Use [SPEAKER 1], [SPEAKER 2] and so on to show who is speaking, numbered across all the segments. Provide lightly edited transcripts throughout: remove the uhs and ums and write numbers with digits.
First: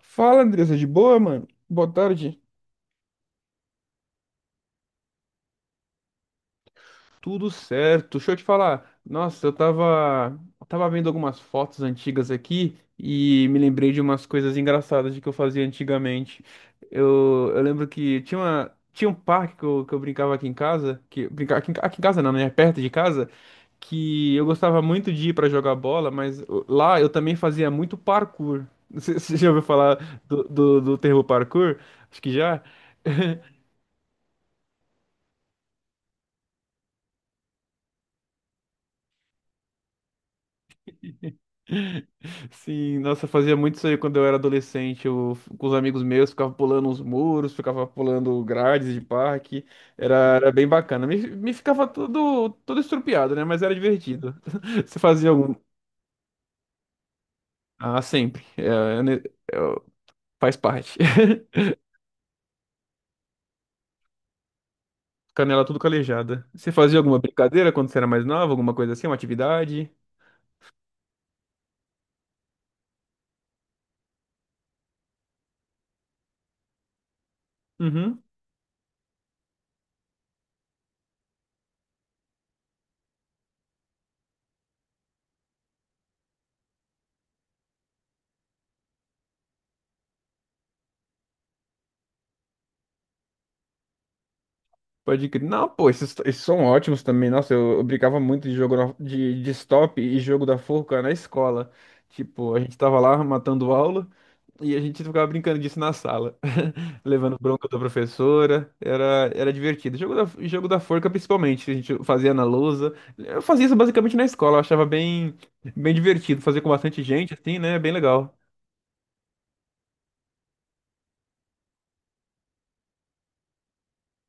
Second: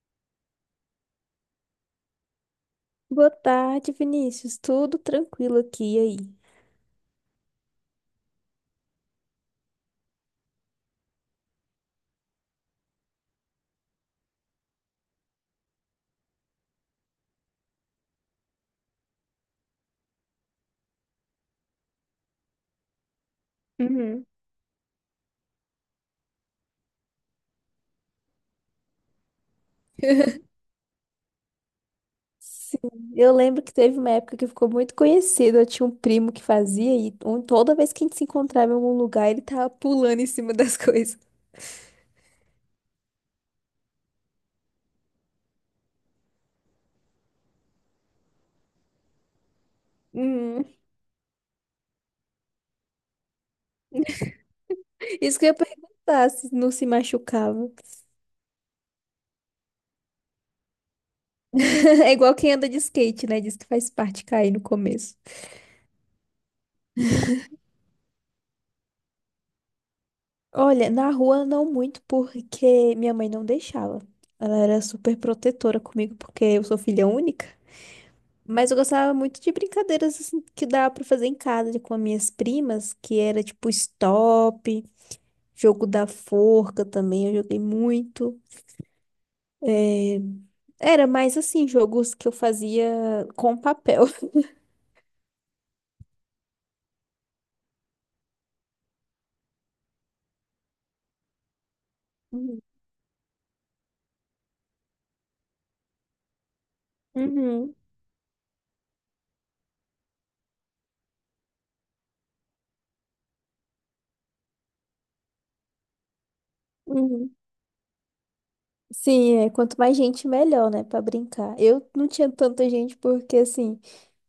[SPEAKER 1] Fala, Andressa, de boa, mano? Boa tarde.
[SPEAKER 2] Boa tarde, Vinícius. Tudo tranquilo aqui e aí?
[SPEAKER 1] Tudo certo. Deixa eu te falar. Nossa, tava vendo algumas fotos antigas aqui e me lembrei de umas coisas engraçadas de que eu fazia antigamente. Eu lembro que tinha um parque que eu brincava aqui em casa, que brincava aqui em casa não, né? É perto de casa,
[SPEAKER 2] Uhum.
[SPEAKER 1] que eu gostava muito de ir pra jogar bola, mas lá eu também fazia muito parkour. Você já ouviu falar do termo parkour? Acho que já.
[SPEAKER 2] Sim. Eu lembro que teve uma época que ficou muito conhecido. Eu tinha um primo que fazia toda vez que a gente se encontrava em algum lugar, ele tava pulando em cima das coisas.
[SPEAKER 1] Sim, nossa, eu fazia muito isso aí quando eu era adolescente. Eu, com os amigos meus, ficava pulando uns muros, ficava pulando grades de parque. Era
[SPEAKER 2] Uhum.
[SPEAKER 1] bem bacana. Me ficava todo estrupiado, né? Mas era divertido. Você fazia
[SPEAKER 2] Isso que eu
[SPEAKER 1] algum.
[SPEAKER 2] ia perguntar, se não se machucava.
[SPEAKER 1] Ah, sempre. É ne- é, faz parte.
[SPEAKER 2] É igual quem anda de skate, né? Diz que faz parte cair no começo.
[SPEAKER 1] Canela tudo calejada. Você fazia alguma brincadeira quando você era mais nova? Alguma coisa assim? Uma atividade?
[SPEAKER 2] Olha, na rua não muito, porque minha mãe não deixava. Ela era super protetora comigo, porque eu sou filha única.
[SPEAKER 1] Uhum.
[SPEAKER 2] Mas eu gostava muito de brincadeiras assim que dava pra fazer em casa com as minhas primas, que era tipo stop, jogo da forca também, eu joguei muito. Era mais assim, jogos que eu fazia com papel.
[SPEAKER 1] Pode crer. Não, pô, esses são ótimos também. Nossa, eu brincava muito de de stop e jogo da forca na escola. Tipo, a
[SPEAKER 2] Uhum,
[SPEAKER 1] gente tava lá matando aula e a gente ficava brincando disso na sala. Levando bronca
[SPEAKER 2] uhum.
[SPEAKER 1] da professora. Era divertido. Jogo da forca, principalmente. A gente fazia na lousa. Eu fazia isso basicamente na escola. Eu achava bem divertido. Fazer com bastante gente,
[SPEAKER 2] Uhum.
[SPEAKER 1] assim, né? Bem legal.
[SPEAKER 2] Sim, é, quanto mais gente, melhor, né, pra brincar. Eu não tinha tanta gente porque, assim,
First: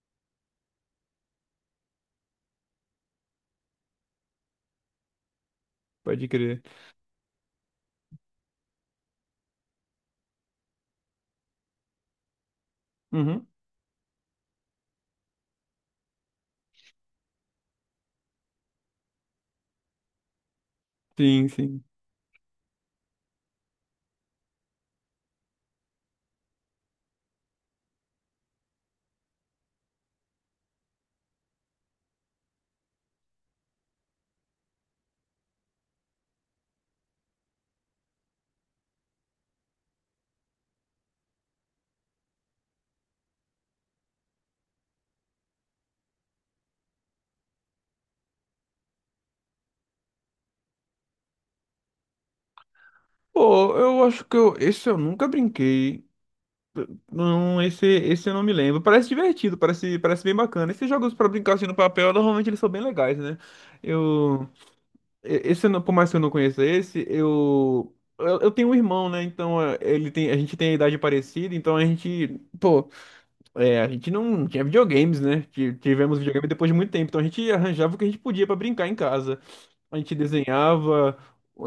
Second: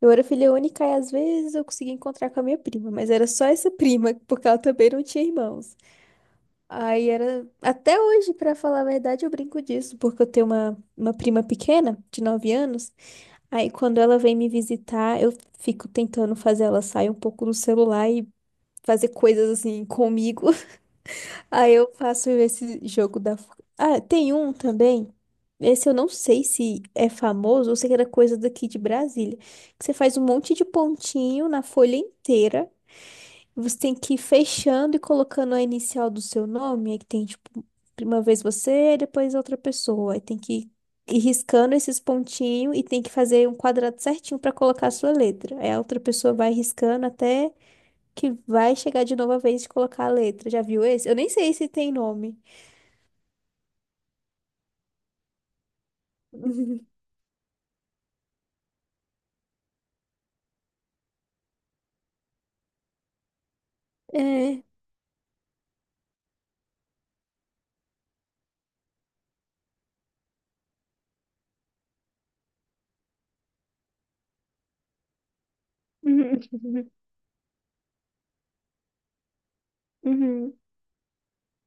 [SPEAKER 2] eu era filha única e às vezes eu conseguia encontrar com a minha prima, mas era só essa prima, porque ela também não tinha irmãos.
[SPEAKER 1] Pode crer.
[SPEAKER 2] Aí era. Até hoje, pra falar a verdade, eu brinco disso, porque eu tenho uma prima pequena, de 9 anos.
[SPEAKER 1] Uhum.
[SPEAKER 2] Aí quando ela vem me visitar, eu fico tentando fazer ela sair um pouco do celular e fazer coisas assim comigo. Aí
[SPEAKER 1] Sim.
[SPEAKER 2] eu faço esse jogo da. Ah, tem um também. Esse eu não sei se é famoso, ou se era coisa daqui de Brasília. Que você faz um monte de pontinho na folha inteira. Você tem que ir fechando e colocando a inicial do seu nome. Aí que tem, tipo, uma vez você, depois outra pessoa. Aí tem que ir riscando esses pontinhos e tem que fazer um quadrado certinho para colocar a sua letra. Aí a outra pessoa vai riscando até que vai chegar de novo a vez de colocar a letra. Já viu esse? Eu nem sei se tem nome.
[SPEAKER 1] Pô, eu acho que esse eu nunca brinquei. Não, esse eu não me lembro. Parece divertido, parece bem bacana. Esses jogos pra brincar assim no papel, normalmente eles são bem legais, né? Eu,
[SPEAKER 2] É.
[SPEAKER 1] e- esse, eu não- Por mais que eu não conheça esse, eu tenho um irmão, né? Então ele tem, a gente tem a idade parecida, então a gente, pô, é, a gente não tinha videogames, né? Tivemos videogame depois de muito
[SPEAKER 2] Uhum.
[SPEAKER 1] tempo, então a gente arranjava o que a gente podia pra brincar em casa. A gente
[SPEAKER 2] Uhum.
[SPEAKER 1] desenhava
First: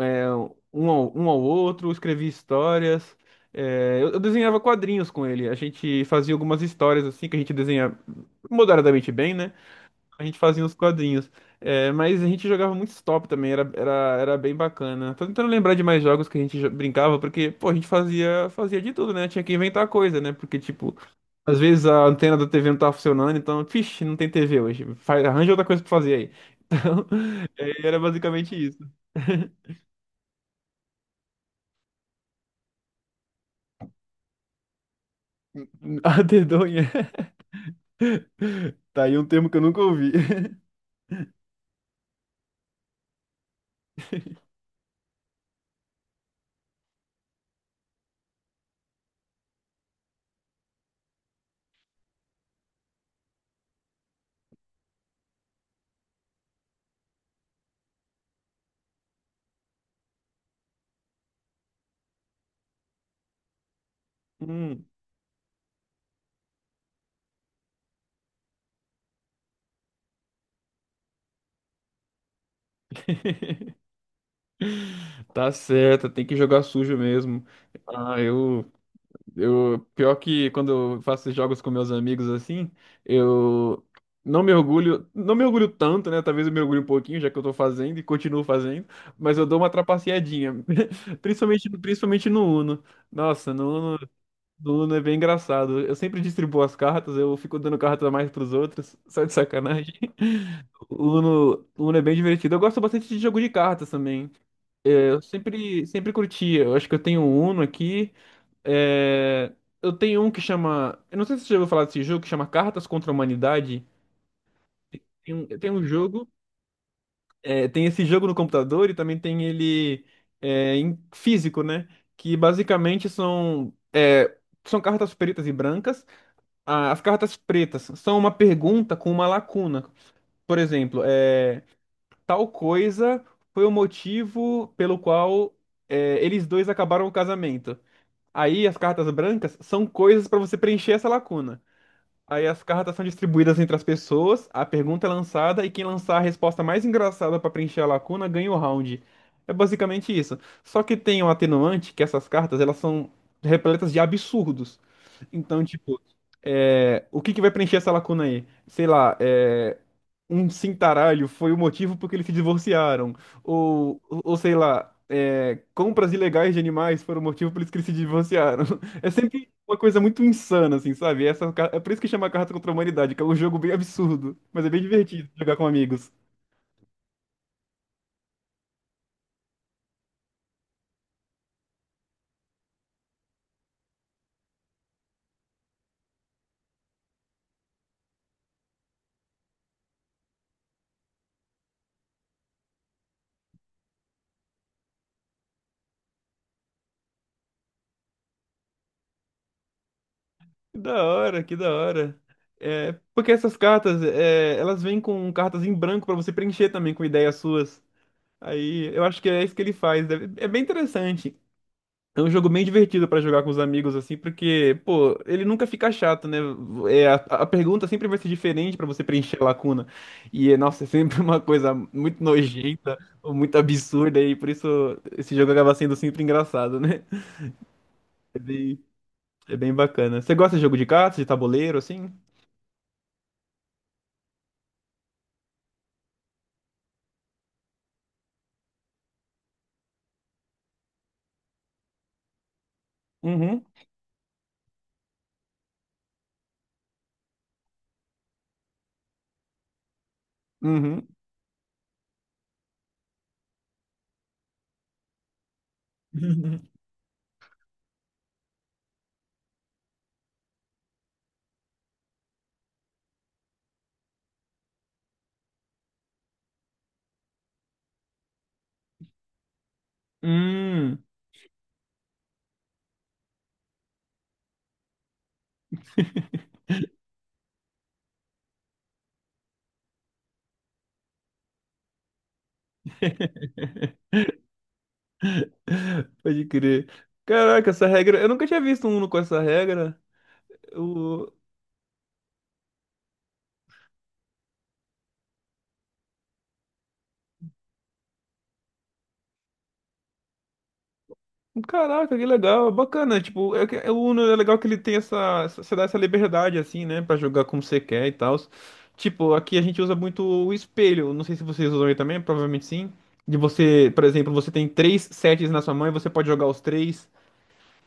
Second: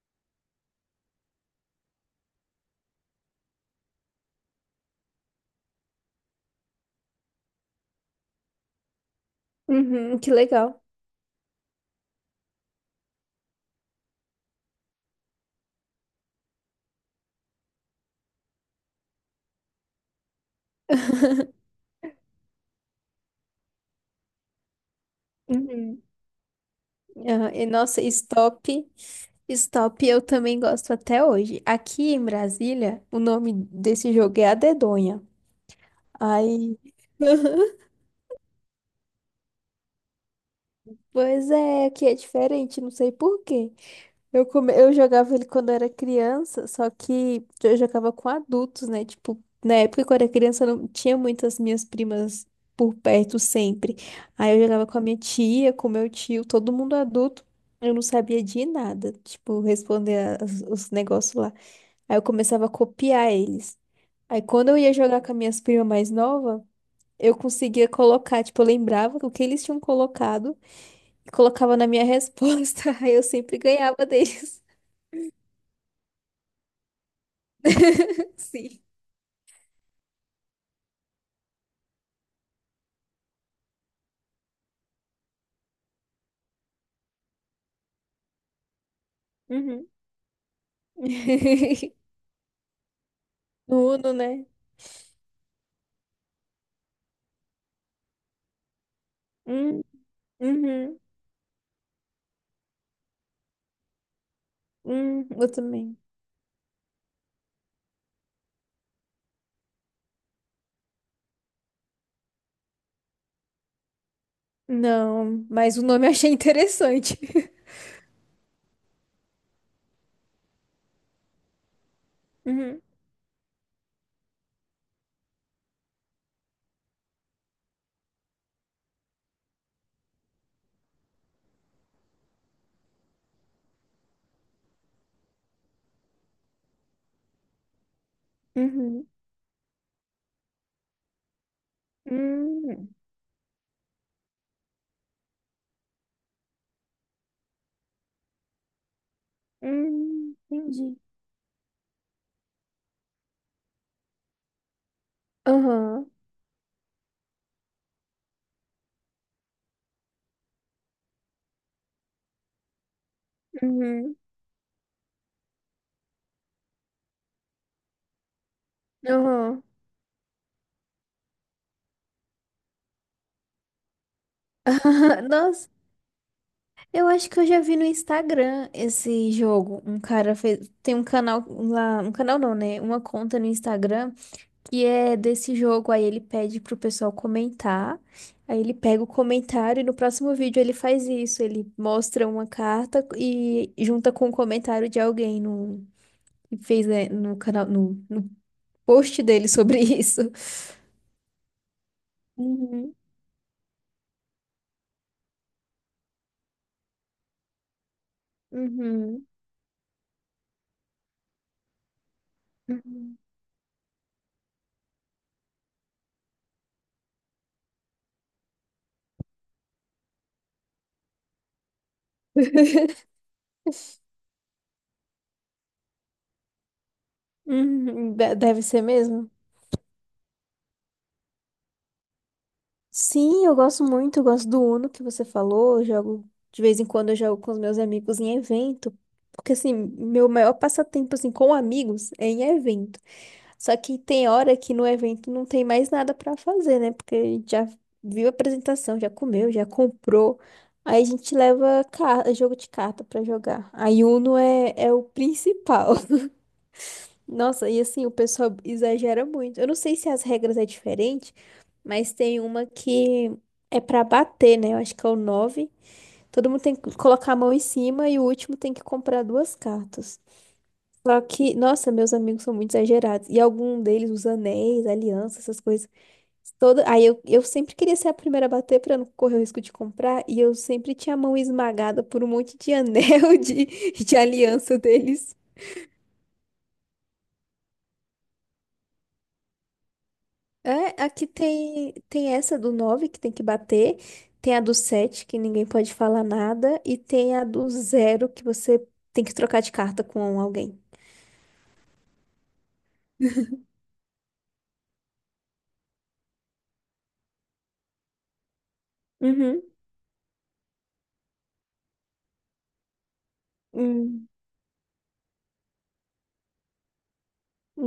[SPEAKER 1] é, um ao outro, escrevia histórias. É, eu desenhava quadrinhos com ele. A gente fazia algumas histórias assim que a gente desenha moderadamente bem, né?
[SPEAKER 2] Uhum.
[SPEAKER 1] A
[SPEAKER 2] Que
[SPEAKER 1] gente fazia uns
[SPEAKER 2] legal.
[SPEAKER 1] quadrinhos. É, mas a gente jogava muito stop também, era bem bacana. Tô tentando lembrar de mais jogos que a gente brincava, porque, pô, a gente fazia de tudo, né? Tinha que inventar coisa, né? Porque, tipo, às vezes a antena da TV não tá funcionando, então, vixe, não tem TV hoje. Faz, arranja outra coisa pra
[SPEAKER 2] Uhum.
[SPEAKER 1] fazer aí. Então,
[SPEAKER 2] Ah, e
[SPEAKER 1] é, era
[SPEAKER 2] nossa,
[SPEAKER 1] basicamente
[SPEAKER 2] stop.
[SPEAKER 1] isso.
[SPEAKER 2] Stop, eu também gosto até hoje. Aqui em Brasília, o nome desse jogo é A Dedonha.
[SPEAKER 1] A
[SPEAKER 2] Aí,
[SPEAKER 1] dedonha. Tá aí um termo que eu nunca ouvi.
[SPEAKER 2] pois é, aqui é diferente, não sei por quê. Eu jogava ele quando era criança, só que eu jogava com adultos, né? Tipo, na época quando era criança eu não tinha muitas minhas primas por perto sempre. Aí eu jogava com a minha tia, com meu tio, todo mundo adulto. Eu não sabia de nada, tipo, responder os negócios lá. Aí eu começava a copiar eles. Aí quando eu
[SPEAKER 1] Hum.
[SPEAKER 2] ia jogar com as minhas primas mais novas, eu conseguia colocar, tipo, eu lembrava o que eles tinham colocado e colocava na minha resposta. Aí eu sempre ganhava deles.
[SPEAKER 1] Tá certo, tem que jogar sujo mesmo. Ah, eu.
[SPEAKER 2] Sim.
[SPEAKER 1] Eu, pior que quando eu faço jogos com meus amigos assim, eu não me orgulho tanto, né? Talvez eu me orgulhe um pouquinho, já que eu tô fazendo e continuo fazendo, mas eu dou uma
[SPEAKER 2] Uhum.
[SPEAKER 1] trapaceadinha. Principalmente no Uno. Nossa,
[SPEAKER 2] No Uno, né?
[SPEAKER 1] No Uno é bem engraçado. Eu sempre distribuo as cartas, eu fico dando carta a mais pros outros, só de
[SPEAKER 2] Hum,
[SPEAKER 1] sacanagem.
[SPEAKER 2] uhum,
[SPEAKER 1] O Uno é bem divertido. Eu gosto bastante de jogo de cartas também. É, Eu
[SPEAKER 2] eu
[SPEAKER 1] sempre,
[SPEAKER 2] também.
[SPEAKER 1] sempre curti. Eu acho que eu tenho um Uno aqui. É, eu tenho um que chama. Eu não sei se você já ouviu falar desse jogo que chama Cartas contra a Humanidade.
[SPEAKER 2] Não,
[SPEAKER 1] Tem
[SPEAKER 2] mas
[SPEAKER 1] um
[SPEAKER 2] o nome eu
[SPEAKER 1] jogo.
[SPEAKER 2] achei interessante.
[SPEAKER 1] É, tem esse jogo no computador e também tem ele é, em físico, né? Que
[SPEAKER 2] Uhum,
[SPEAKER 1] basicamente são. É, são cartas pretas e brancas. Ah, as cartas pretas são uma pergunta com uma lacuna. Por exemplo, é, tal coisa foi o motivo pelo qual é, eles dois acabaram o casamento. Aí as
[SPEAKER 2] uhum,
[SPEAKER 1] cartas brancas são coisas para você preencher essa lacuna. Aí as
[SPEAKER 2] hum,
[SPEAKER 1] cartas são distribuídas entre as pessoas, a pergunta é lançada e quem lançar a resposta mais engraçada para preencher a lacuna ganha o round. É basicamente isso. Só que
[SPEAKER 2] entendi.
[SPEAKER 1] tem um atenuante que essas cartas elas são repletas de absurdos. Então, tipo,
[SPEAKER 2] Aham,
[SPEAKER 1] é, o que que vai preencher essa lacuna aí? Sei lá, é, um cintaralho foi o motivo por que eles se divorciaram. Ou,
[SPEAKER 2] uhum,
[SPEAKER 1] ou sei lá, é, compras ilegais de animais foram o motivo por isso que eles se divorciaram. É sempre
[SPEAKER 2] aham.
[SPEAKER 1] uma coisa muito insana, assim, sabe? É por isso que chama Cartas contra a Humanidade, que é um jogo bem absurdo, mas é bem divertido jogar com
[SPEAKER 2] Nossa.
[SPEAKER 1] amigos.
[SPEAKER 2] Eu acho que eu já vi no Instagram esse jogo. Um cara fez. Tem um canal lá. Um canal não, né? Uma conta no Instagram que é desse jogo. Aí ele pede pro pessoal comentar. Aí ele pega o comentário e no próximo vídeo ele faz isso. Ele mostra uma carta e junta com o comentário de alguém que fez, né, no canal, no post dele sobre isso.
[SPEAKER 1] Que da hora. É,
[SPEAKER 2] Uhum,
[SPEAKER 1] porque essas cartas, é, elas vêm com cartas em branco pra você preencher também com ideias suas. Aí eu acho
[SPEAKER 2] uhum,
[SPEAKER 1] que é isso que ele faz. É bem interessante. É um jogo bem divertido
[SPEAKER 2] uhum.
[SPEAKER 1] pra jogar com os amigos, assim, porque, pô, ele nunca fica chato, né? É, a pergunta sempre vai ser diferente pra você preencher a lacuna. E, é, nossa, é sempre uma coisa muito nojenta ou muito absurda, e por isso esse jogo acaba sendo sempre engraçado, né?
[SPEAKER 2] Uhum.
[SPEAKER 1] É
[SPEAKER 2] Deve ser
[SPEAKER 1] bem,
[SPEAKER 2] mesmo.
[SPEAKER 1] é bem bacana. Você gosta de jogo de cartas, de tabuleiro, assim?
[SPEAKER 2] Sim, eu gosto muito, eu gosto do Uno que você falou, eu jogo de vez em quando eu jogo com os meus amigos em evento, porque assim, meu maior passatempo assim com amigos é em evento.
[SPEAKER 1] Uhum,
[SPEAKER 2] Só que tem hora que no evento não tem mais nada pra fazer, né? Porque a gente já viu a apresentação, já comeu, já comprou. Aí a
[SPEAKER 1] uhum.
[SPEAKER 2] gente leva jogo de carta pra jogar. Aí Uno é o principal. Nossa, e assim, o pessoal exagera muito. Eu não sei se as regras é diferente, mas tem uma que é pra bater, né? Eu acho que é o nove. Todo mundo tem que colocar a mão em cima e o último tem que comprar duas cartas.
[SPEAKER 1] Hum,
[SPEAKER 2] Só que, nossa, meus amigos são muito exagerados. E algum deles, os anéis, alianças, essas coisas. Toda... Aí eu sempre queria ser a primeira a bater pra não correr o risco de comprar. E eu sempre tinha a mão esmagada por um monte de anel de, aliança deles.
[SPEAKER 1] pode crer. Caraca, essa regra. Eu nunca tinha visto um Uno com essa regra.
[SPEAKER 2] É, aqui tem essa do 9 que tem que bater, tem a do 7 que ninguém pode falar nada, e tem a do zero que você tem que trocar de carta com alguém.
[SPEAKER 1] Caraca, que legal, bacana. Tipo, é, é, o Uno é legal que ele tem você dá essa liberdade assim, né, pra jogar como você quer e tal. Tipo, aqui a
[SPEAKER 2] Uhum.
[SPEAKER 1] gente usa muito o espelho. Não sei se vocês usam aí também, provavelmente sim. De você, por
[SPEAKER 2] Hum,
[SPEAKER 1] exemplo, você tem três sets na sua mão e você pode jogar os três.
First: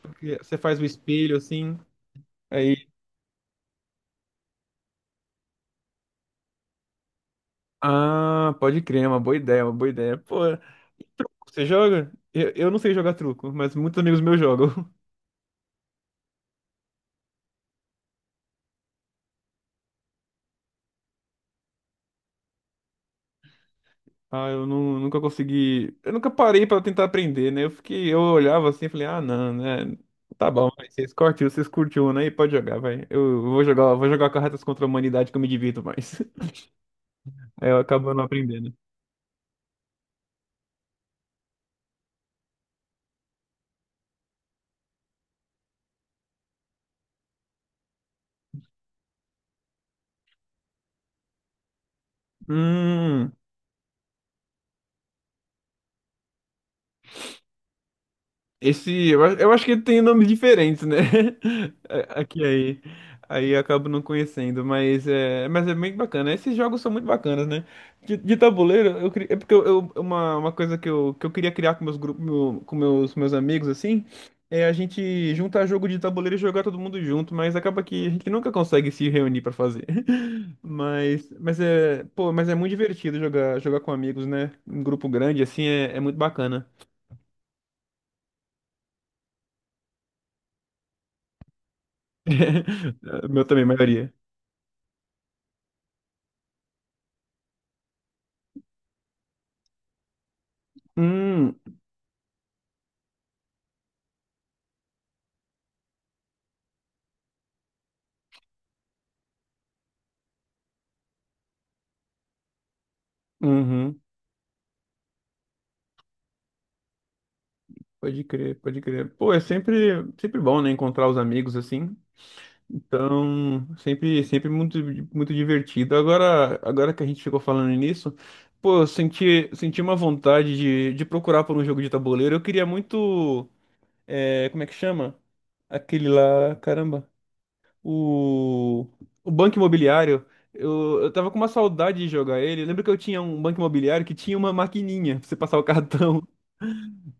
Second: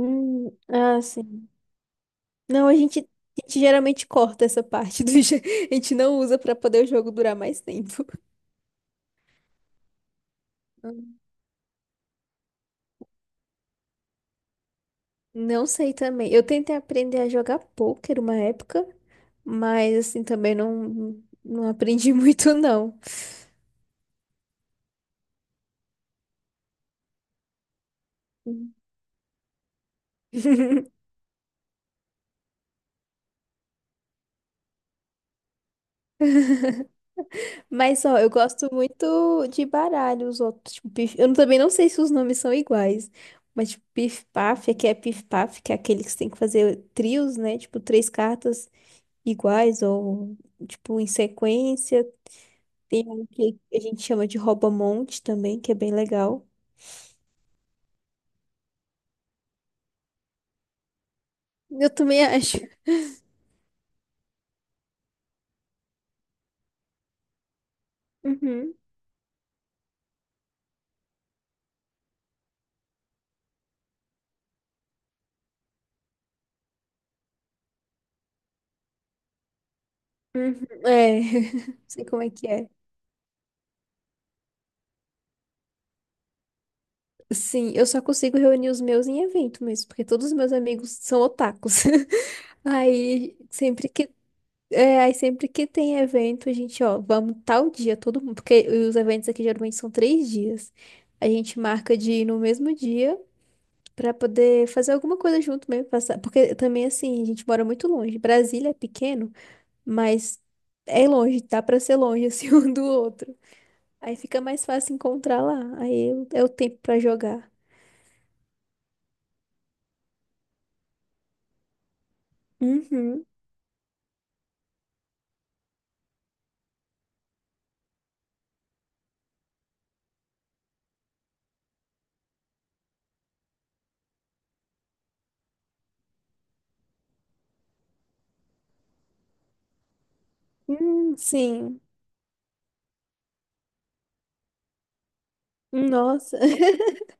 [SPEAKER 1] Porque você faz o
[SPEAKER 2] ah,
[SPEAKER 1] espelho
[SPEAKER 2] sim.
[SPEAKER 1] assim.
[SPEAKER 2] Não, a
[SPEAKER 1] Aí,
[SPEAKER 2] gente, a gente geralmente corta essa parte do jogo. A gente não usa pra poder o jogo durar mais tempo.
[SPEAKER 1] ah, pode crer, é uma boa ideia, uma boa ideia. Pô,
[SPEAKER 2] Hum.
[SPEAKER 1] você joga? Eu não sei jogar truco, mas muitos amigos meus jogam.
[SPEAKER 2] Não sei também. Eu tentei aprender a jogar pôquer uma época, mas assim também não, não aprendi muito, não.
[SPEAKER 1] Ah, eu nunca consegui. Eu nunca parei pra tentar aprender, né? Eu fiquei, eu olhava
[SPEAKER 2] Hum.
[SPEAKER 1] assim e falei, ah, não, né? Tá bom, mas vocês curtiu, né? E pode jogar, vai. Eu vou vou jogar cartas contra a humanidade que eu me divirto mais. Aí eu
[SPEAKER 2] Mas,
[SPEAKER 1] acabo
[SPEAKER 2] ó,
[SPEAKER 1] não
[SPEAKER 2] eu gosto
[SPEAKER 1] aprendendo.
[SPEAKER 2] muito de baralho, os outros. Tipo, pif... Eu não- também não sei se os nomes são iguais. Mas, tipo, pif-paf, aqui é pif-paf, que é aquele que você tem que fazer trios, né? Tipo, três cartas iguais ou, tipo, em sequência. Tem um
[SPEAKER 1] Hum.
[SPEAKER 2] que a gente chama de rouba-monte também, que é bem legal.
[SPEAKER 1] Esse, eu, eu acho que ele tem nomes diferentes, né?
[SPEAKER 2] Eu
[SPEAKER 1] A-
[SPEAKER 2] também
[SPEAKER 1] aqui
[SPEAKER 2] acho.
[SPEAKER 1] aí. Aí eu acabo não conhecendo, mas é bem bacana. Esses jogos são muito bacanas, né? De
[SPEAKER 2] Uhum,
[SPEAKER 1] tabuleiro, eu, é porque uma coisa que eu queria criar com meus grupos, com meus amigos, assim, é a gente juntar jogo de tabuleiro e jogar todo mundo junto, mas acaba que a gente nunca consegue se reunir pra fazer.
[SPEAKER 2] uhum. É,
[SPEAKER 1] Mas é,
[SPEAKER 2] sei como é
[SPEAKER 1] pô,
[SPEAKER 2] que
[SPEAKER 1] mas é muito
[SPEAKER 2] é.
[SPEAKER 1] divertido jogar com amigos, né? Em grupo grande, assim, é, é muito bacana.
[SPEAKER 2] Sim, eu só consigo reunir os meus em evento mesmo, porque todos os meus amigos são otakus. Aí,
[SPEAKER 1] Meu também,
[SPEAKER 2] sempre que
[SPEAKER 1] maioria.
[SPEAKER 2] É, aí sempre que tem evento, a gente, ó, vamos tal dia, todo mundo, porque os eventos aqui geralmente são 3 dias. A
[SPEAKER 1] Hum,
[SPEAKER 2] gente marca de ir no mesmo dia pra poder fazer alguma coisa junto mesmo, passar, porque também assim, a gente mora muito longe. Brasília é pequeno, mas é longe, dá pra ser longe assim um do outro.
[SPEAKER 1] uhum.
[SPEAKER 2] Aí fica mais fácil encontrar lá. Aí é o tempo pra jogar.
[SPEAKER 1] Pode crer. Pô, é sempre bom, né, encontrar os amigos assim.
[SPEAKER 2] Uhum.
[SPEAKER 1] Então, sempre muito divertido. Agora que a gente ficou falando nisso, pô, eu senti uma vontade de procurar por um jogo de tabuleiro. Eu queria muito, é, como é que chama? Aquele lá, caramba. O, o Banco Imobiliário, eu tava com uma
[SPEAKER 2] Sim.
[SPEAKER 1] saudade de jogar ele. Eu lembro que eu tinha um Banco Imobiliário que tinha uma maquininha pra você passar o cartão.
[SPEAKER 2] Nossa.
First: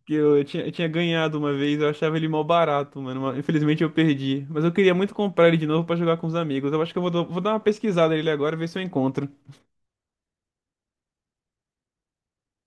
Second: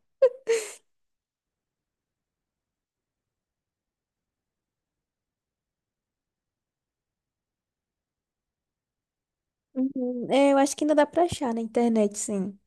[SPEAKER 1] Que eu eu tinha ganhado uma vez, eu achava ele mó barato, mano. Mas infelizmente eu perdi. Mas eu queria muito comprar ele de novo pra jogar com os amigos. Eu acho que eu vou dar uma pesquisada nele agora, ver se eu encontro.
[SPEAKER 2] Uhum. É, eu acho que ainda dá pra achar na internet, sim.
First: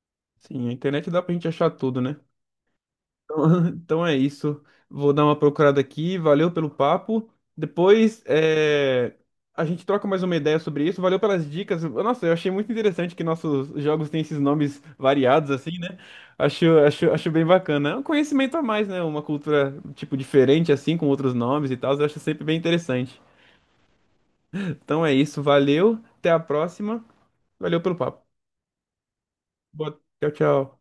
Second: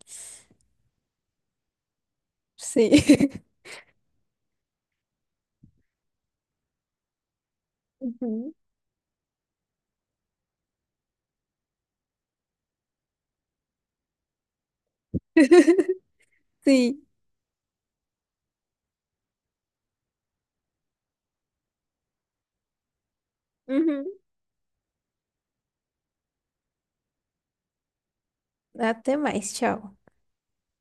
[SPEAKER 1] Sim, a internet dá pra gente achar tudo, né?
[SPEAKER 2] Sim.
[SPEAKER 1] Então então é isso. Vou dar uma procurada aqui. Valeu pelo papo. Depois
[SPEAKER 2] Uhum.
[SPEAKER 1] é, a gente troca mais uma ideia sobre isso. Valeu pelas dicas. Nossa, eu achei muito interessante que nossos jogos têm esses nomes variados, assim, né?
[SPEAKER 2] Sim.
[SPEAKER 1] Acho bem bacana. É um conhecimento a mais, né? Uma cultura, tipo, diferente, assim, com outros nomes e tal. Eu acho sempre bem interessante.
[SPEAKER 2] Uhum.
[SPEAKER 1] Então é isso. Valeu. Até a próxima. Valeu pelo papo.
[SPEAKER 2] Até mais, tchau.
[SPEAKER 1] Tchau, tchau.